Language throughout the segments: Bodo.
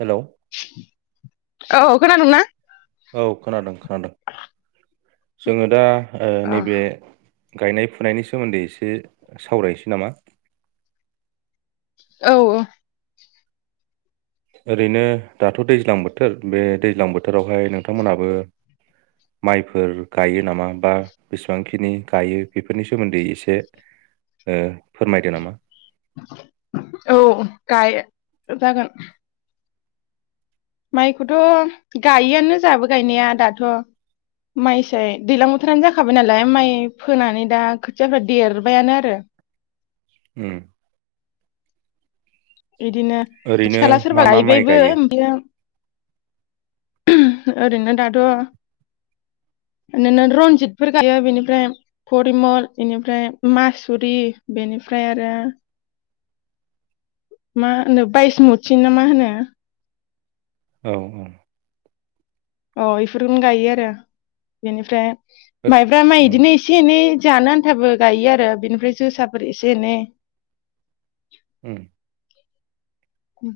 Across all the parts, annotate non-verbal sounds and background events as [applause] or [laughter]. हेलौ औ खोनादोंना औ खोनादों खोनादों जोङो दा ओ औ नैबे गायनाय फुनायनि सोमोन्दै एसे सावरायनोसै नामा औ औ ओरैनो दाथ दैज्लां बोथोर बे दैज्लां बोथोरावहाय नोंथांमोनहाबो माइफोर गायो नामा बा बेसेबांखिनि गायो बेफोरनि सोमोन्दै एसे ओ फोरमायदो नामा औ गाय जागोन माइखौथ गायोआनो जाहाबो गायनाया दाथ माइसाय दैज्लां बोथोरानो जाखाबाय नालाय माइ फोनानै दा खोथियाफ्रा देरबायानो आरो उम बिदिनो खाथि ओरैनो खाला मा सोरबा मा माइ गायबायबो गायो बि ओम ओरैनो दाथ ओरैनो रनजितफोर गायो बेनिफ्राय परिमल बेनिफ्राय मासुरि बेनिफ्राय आरो मा होनो बायस मति ना मा होनो औ औ अ इफोरखौनो गायो आरो बेनिफ्राय ओ माइब्रा माइ उम बिदिनो एसे एनै जानो आन्थाबो गायो आरो बिनिफ्राय जोसाफोर एसे-एनै उम उम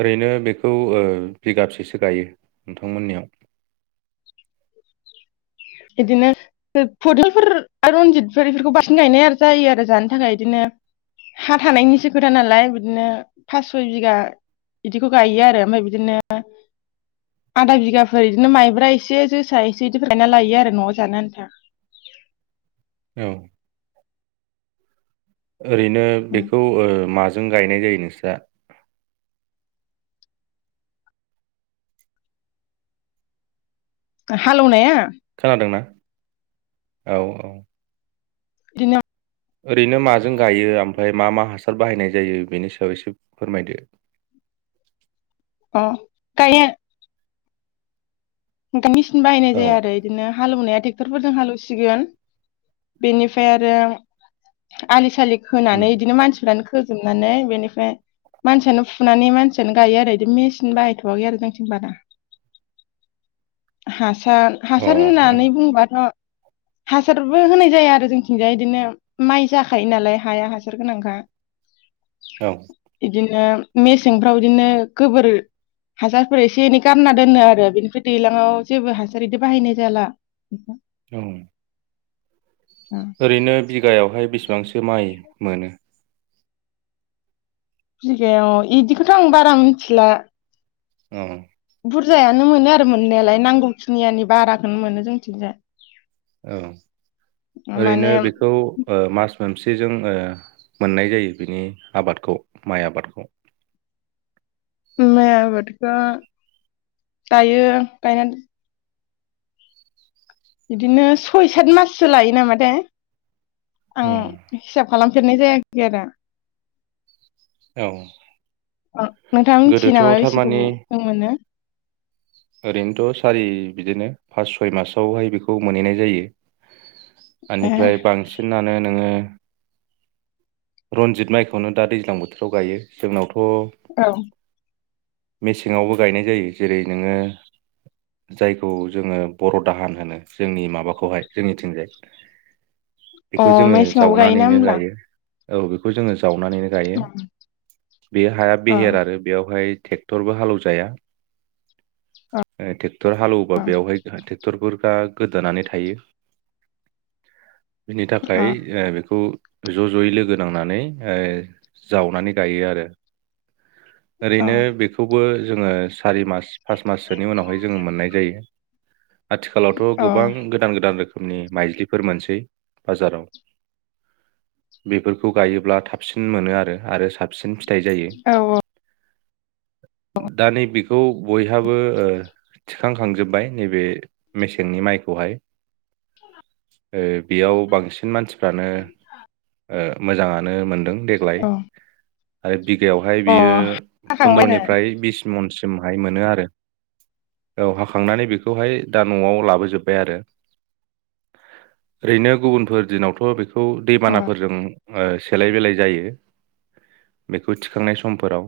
ओरैनो बेखौ ओ बिगासेसो गायो नोंथांमोननियाव बिदिनो फदलफोर आरो रनजितफोर बेफोरखौ बांसिन गायनाय जायो आरो जानो थाखाय बिदिनो हा थानायनिसो खोथा नालाय बिदिनो फास सय बिगा बिदिखौ गायो आरो ओमफ्राय बिदिनो आधा बिगाफोर बिदिनो माइब्रा एसे जोसा एसे बिदिफोर गायना लायो आरो नआव जानो आन्था औ ओरैनो बेखौ ओ मा जों गायनाय जायो नोंस्रा हालेवनाया औ-औ बिदिनो ओरैनो मा जों गायो ओमफ्राय मा-मा हा हासार बाहायनाय जायो बेनि सायाव एसे फोरमायदो अ गायनो [unintelligible] बाहायनाय औ जाया आरो बिदिनो हालौवनाया टे क्टरफोरजों हालौवसिगोन बेनिफ्राय आरो आलि सालि उम होनानै बिदिनो मानसिफ्रानो खोजोबनानै बेनिफ्राय मानसियानो फुनानै मानसियानो गायो आरो बिदि मेसिन बाहायथवाखै आरो जोंथिं बारा हा सार अ हासार उम होननानै बुङोबाथ हासारबो होनाय जाया आरो जोंथिंजाय बिदिनो माइ जाखायो नालाय हाया हासार गोनांखा औ बिदिनो मेसेंफ्राव बिदिनो गोबोर हासारफोर एसे एनै गारना दोनो आरो बेनिफ्राय दैज्लां आव जेबो हासार बिदि बाहायनाय जाला उम ओरैनो बि बिघागावहाय बेसेबांसो माइ मोनो बिगायाव बिदिखौथ आं बारा मिथिला औ बुरजायानो मोनो आरो मोननायालाय नांगौखिनियानि बाराखौनो मोनो जोंनिथिंजाय औ ओरैनो माने बेखौ ओ मास मोनफेजों मोननाय जायो बिनि आबादखौ माइ आबादखौ माइ आबादखौ दायो गायनानै बिदिनो सय सात माससो लायो नामा थाय आं औ हिसाब खालामफेरनाय जायाखै आरो औ अ नोंथाङा मिथियो गोदोथ' नामा बेसे थारमानि गोबाव जों मोनो ओरैनोथ सारि बिदिनो फास सय मासावहाय बेखौ मोनहैनाय जायो। ए ओनिफ्राय नोङो रनजित माइखौनो दा दैज्लां बोथोराव गायो जोंनावथ अ औ मेसेङावबो गायनाय जायो जेरै नोङो जायखौ जोङो बर दाहान होनो जोंनि माबाखौहाय जोंनिथिंजाय अ बेखौ जोङो मेसेङावबो गायोना जावनानैनो होमब्ला गायो। औ बेखौ जोङो जावनानैनो गायो अ बे हाया बेहेर अ आरो बेयावहाय टरबो हालेवजाया ओ टेक टर हालवोबा बेयावहाय टेक्टरफोर ओ गोदोनै थायो बिनि थाखाय अ ओ बेखौ ज-जयै लोगो नांनानै ओय जावनानै गायो आरो ओरैनो बेख बो जोङो सारि मास फास माससोनि उनावहाय जोङो मोननाय जायो आथिखालावथ अ औ गोबां गोदान गोदान रोखोम नि माइलिफोर मोनसै बाजाराव बेफोरखौ गायोब्ला थाबसिन मोनो आरो आरो साबसिन फि - थाइ जायो। औ दा नैबेखौ बयहाबो ओ थिखांखांजोब्बाय नैबे मेसेंनि माइखौहाय ओ बेयाव बांसिन मानसि फ्रानो ओ मोजाङानो मोनदों देग्लाय औ आयब बिगायावहाय अ बियो हाखांबाय आरो फन्द्रनिफ्राय बिस सिमनसिमहाय मोनो आरो औ हाखांनानै बेखौहाय दा नआव लाबोजोबबाय आरो ओरैनो गुबुनफोर दिनावथ बे - खौ अ दैबानाफोरजों ओ सेलाय बेलाय जायो बेखौ थिखांनाय समफोराव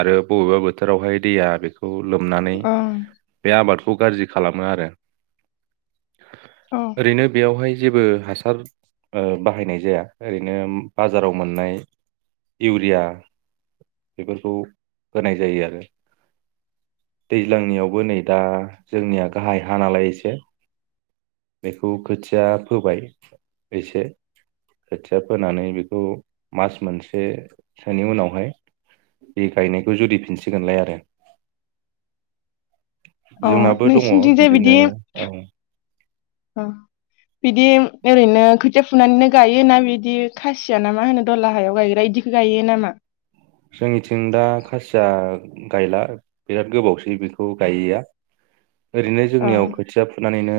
आरो बबेबा बोथोरावहाय दैया बेख खौ लोमनानै अ बे आबाद खौ गाज्रि खालामो आरो अ ओरैनो बेयावहाय जेबो हासार ओ बाहायनाय जाया ओरैनो बाजाराव मोननाय इउरिया बेफोरखौ होनाय जायो आरो दैज्लांनियावबो नै दा जोंनिया गाहाय हा नालाय एसे बेखौ खोथिया फोबाय एसे खोथिया फोनानै बेखौ मास मोनसेसोनि उनावहाय बे गायनायखौ जुरिफिनसिगोनलाय आरो अ जोंनाबो दङ नोंसिनिथिंजाय बिदिनो औ अ बिदि ओरैनो खोथिया फुनानैनो गायोना बिदि खासिया ना मा होनो दला हायाव गायग्रा बिदिखौ गायो नामा? जोंनिथिं दा खासिया गायला बिराद गोबावसै बेखौ गायैया। ओरैनो जोंनियाव अ खोथिया फुनानैनो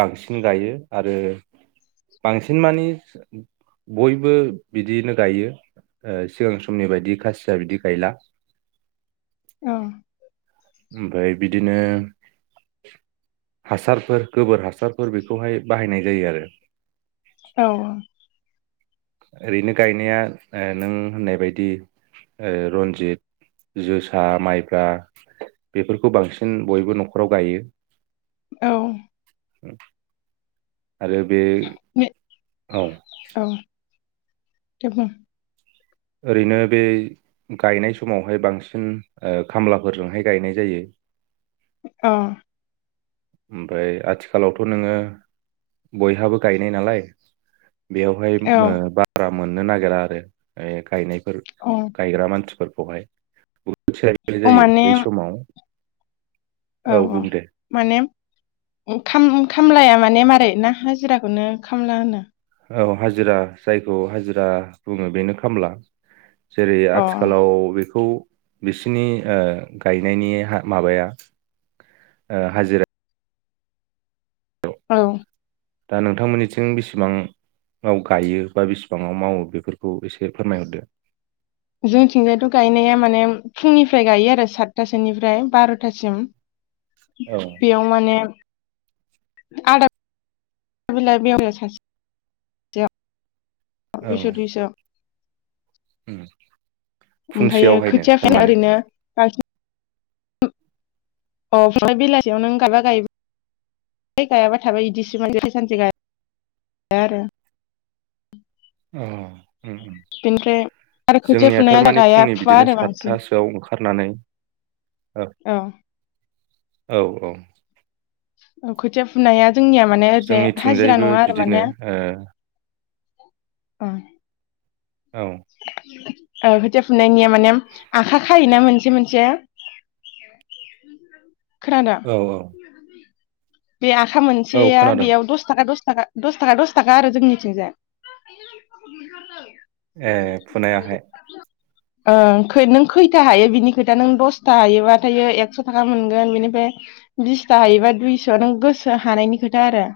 बांसिन गायो आरो बांसिन मानि बयबो बिदियैनो गायो ओ सिगां समनि बायदि खासिया बिदि गायला। औ ओमफ्राय बिदिनो हासारफोर गोबोर हासारफोर बेखौहाय बाहायनाय जायो आरो औ-औ ओरैनो गायनाया नों होननाय ओ बायदि रन्जित जोसा माइब्रा बेफोरखौ बांसिन बयबो नखराव गायो। औ [unintelligible] आरो बे ने- औ औ दे बुं ओरैनो बे गायनाय समावहाय बांसिन ओ खामलाफोरजोंहाय गायनाय जायो। अ ओमफ्राय आथिखालावथ नोङो बयहाबो गायनाय नालाय बेयावहाय औ ओम ओ बारा मोननो नागिरा आरो ओइ गायनाय। फोर औ गायग्रा मानसिफोर खौहाय सेयलाय बेलाय जायो माने बै समाव औ औ बुं दे माने ओंखाम ओंखाम खामलाया माने मारै ना हाजिराखौनो खामला होनो? औ हाजिरा जायखौ हाजिरा बुङो बेनो खामला। जेरै अ आथिखालाव बेखौ बिसनि ओ गायनायनि हा माबाया ओ हाजिरा। औ दा नोंथांमोननिथिं बिसिबांवाव गायो बा बेसेबाङाव मावो बेफोरखौ एसे फोरमायहरदो। जोंथिंजायथ गायनाया माने फुंनिफ्राय गायो आरो सातथासोनिफ्राय बारथासिम। औ बेयाव माने [unintelligible] दुइस' दुइस' उम्म ओमफाययो खोथिया खानाया ओरैनो [unintelligible] [unintelligible] ओमफ्राय बेलासियाव नों गायबा गाय बाय गायाबा थाबाय इदिसो माथो सानसे-सानसे गाया आरो अ बिनिफ्राय आरो खोथिया फुनाया थारमाने गाया फुंनि फुवा बिदिनो आरो बांसिन सातथासोआव ओंखारनानै औ। औ-औ अ खोथिया फुनाया जोंनिया माने ओरैजाय हाजिरा जोंनिथिंजायबो नङा आरो बिदिनो माने ओ औ औ ओ खोथिया फुनायनिया माने आखा खायोना मोनसे मोनसे। [unintelligible] औ-औ बे आखा मोनसेया बेयाव दस थाखा दस थागा दस थागा दस थाखा आरो जोंनिथिंजाय [unintelligible] ए फुनायाहाय। ओं खै नों खैथा हायो बिनि खोथा नों दसता हायोबाथायायो एकस‌' थाखा मोनगोन बिनिफ्राय बिसथा हायोबा दुइस' नों गोसो हानायनि खोथा आरो।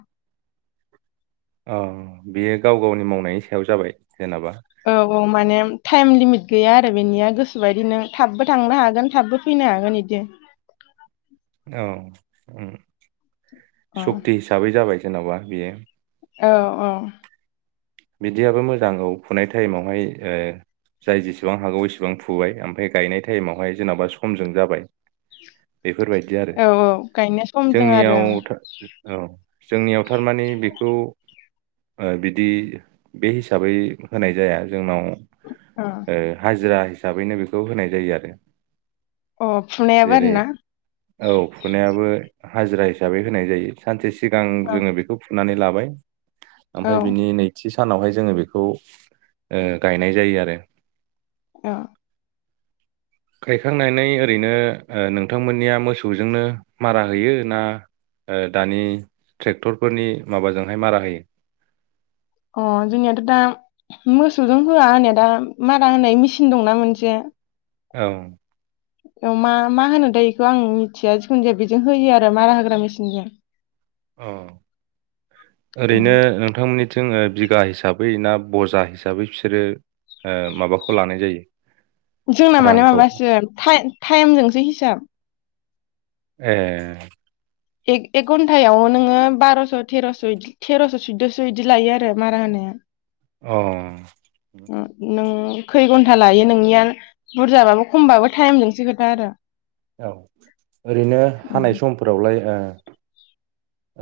अ बेयो गाव गावनि मावनायनि सायाव जाबाय जेनेबा। औ औ माने थाइम लिमिट गैया आरो बेनिया गोसोबायदि नों थाबबो थांनो हागोन थाबबो फैनो हागोन बिदि। औ उम्म अ सक्ति हिसाबै जाबाय। जेनबा बेयो अ-अ बिदियाबो मोजां औ फुनाय थाइमावहाय ओ जाय जेसेबां हागौ एसेबां फुबाय ओमफाय गायनाय टाइमावहाय जेनबा समजों जाबाय। बेफोरबायदि आरो औ औ गायनो समजों आरो जोंनियाव था ओ औ जोंनियाव थारमाने बेखौ ओ बिदि बे हिसाबै होनाय जाया जोंनाव। ओं ए हाजिरा हिसाबैनो बेखौ होनाय जायो आरो। अ अ फुनायाबो जेरै आरोना औ फुनायाबो हाजिरा हिसाबै होनाय जायो। सानसे सिगां औ जोङो बेखौ नानै लाबाय। औ ओमफाय बिनि नै थि सानावहाय जोङो बेखौ ओ गायनाय जायो आरो। अ गायखांनानै ओरैनो ओ नोंथांमोननिया मोसौजोंनो मारा होयो ना ओ दानि ट्रेक्टरफोरनि माबाजोंहाय मारा होयो? अ जोंनियाथ‌' दा मोसौजों होआ होनाय दा मारा होनाय मेसिन दंना मोनसे औ औ मा मा होनो दाय इखौ आं मिथिया जिखुनु जाया बेजों होयो आरो मारा होग्रा मेसिनजों औ ओरैनो उम नोंथांमोननि थिं जोङो बिगा हिसाबै ना बजा हिसाबै बिसोरो ओ माबाखौ लानाय जायो? जोंना माने रांखौ माबासो थाइ-थाइमजोंसो हिसाब ए एक-एक घन्टायाव नोङो बारस' थेरस'- थेरस‌' सुदस' इदि लायो आरो मारा होनाया। अ उम नों खै घन्था लायो नोंनिया बुरजाबाबो खमबाबो थाइमजोंसो खोथा आरो औ ओरैनो हानाय उम, समफोरावलाय ओ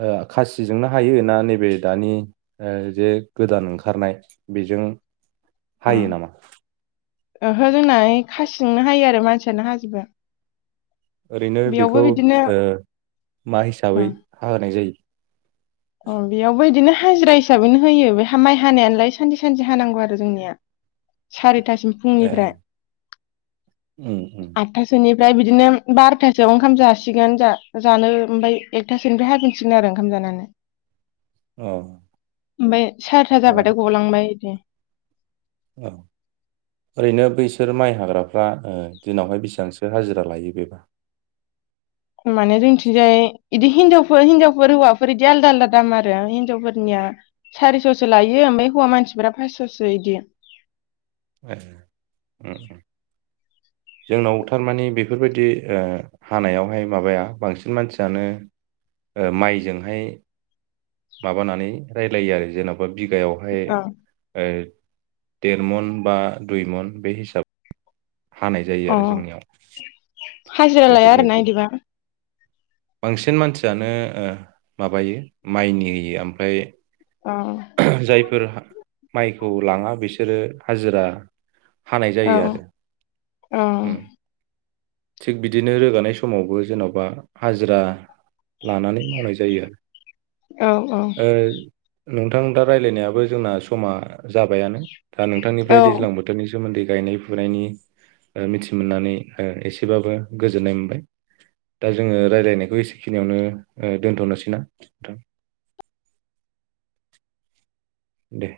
ओ खासिजोंनो हायो ना नैबे दानि ओ जे गोदान ओंखारनाय बेजों अ हायो नामा? ओहो जोंना खासिंनो हायो आरो मानसियानो हाजोबो। ओरैनो बेयावबो बेखौ बिदिनो ओ मा अ हिसाबै हा होनाय जायो? अ बेयावबो इदिनो हाजिरा हिसाबैनो होयो बे माइ हानायालाय सानसे सानसे हानांगौ आरो जोंनिया सारि थासिम ए फुंनिफ्राय। उम उम न। ओमफ्राय बिदिनो बार'थासोआव ओंखाम जासिगोन जानो ओमफ्राय एकथासोनिफ्राय हाफिनसिगोन आरो ओंखाम जानानै। औ ओमफ्राय सारिथा ओ जाबाथाय गलांबाय इदि। औ ओरैनो बैसोर माइ हाग्राफ्रा ओ दिनावहाय बेसेबांसो हाजिरा लायो बेबा? माने जोंथिंजाय इदि हिनजावफोर-हिनजावफोर हौवाफोर इदि आलदा-आलदा दाम आरो हिनजावफोरनिया सारिस'सो लायो ओमफ्राय हौवा मानसिफोरा पास'सो इदि। ए उम उम जोंनाव थारमाने बेफोरबायदि हानायावहाय माबाया बांसिन मानसियानो माइजोंहाय माबानानै रायलायो आरो जेनबा बिगायावहाय अ ओ देर मन बा दुइ मन बे हिसाबै। हानाय जायो आरो अ जोंनियाव हाजिरा लाया आरोना बेफोरबायदि। इदिबा बांसिन मानसियानो ओ माबायो माइनि ओमफ्राय औ जायफोर माइखौ लाङा बिसोरो हाजिरा हानाय औ जायो आरो। औ उम थिग बिदिनो रोगानाय समावबो जेनबा हाजिरा लानानै मावनाय जायो आरो। औ-औ। ओ नोंथां दा रायज्लायनायाबो जोंना समा जाबायानो। दा नोंथांनिफ्राय औ दैज्लां बोथोरनि सोमोन्दै गायनाय फुनायनि मिथि मोननानै ओ एसे एसेबाबो गोजोन्नाय मोनबाय दा जोङो रायज्लायनायखौ एसेखिनियावनो दोन्थनोसै ना नोंथां? दे।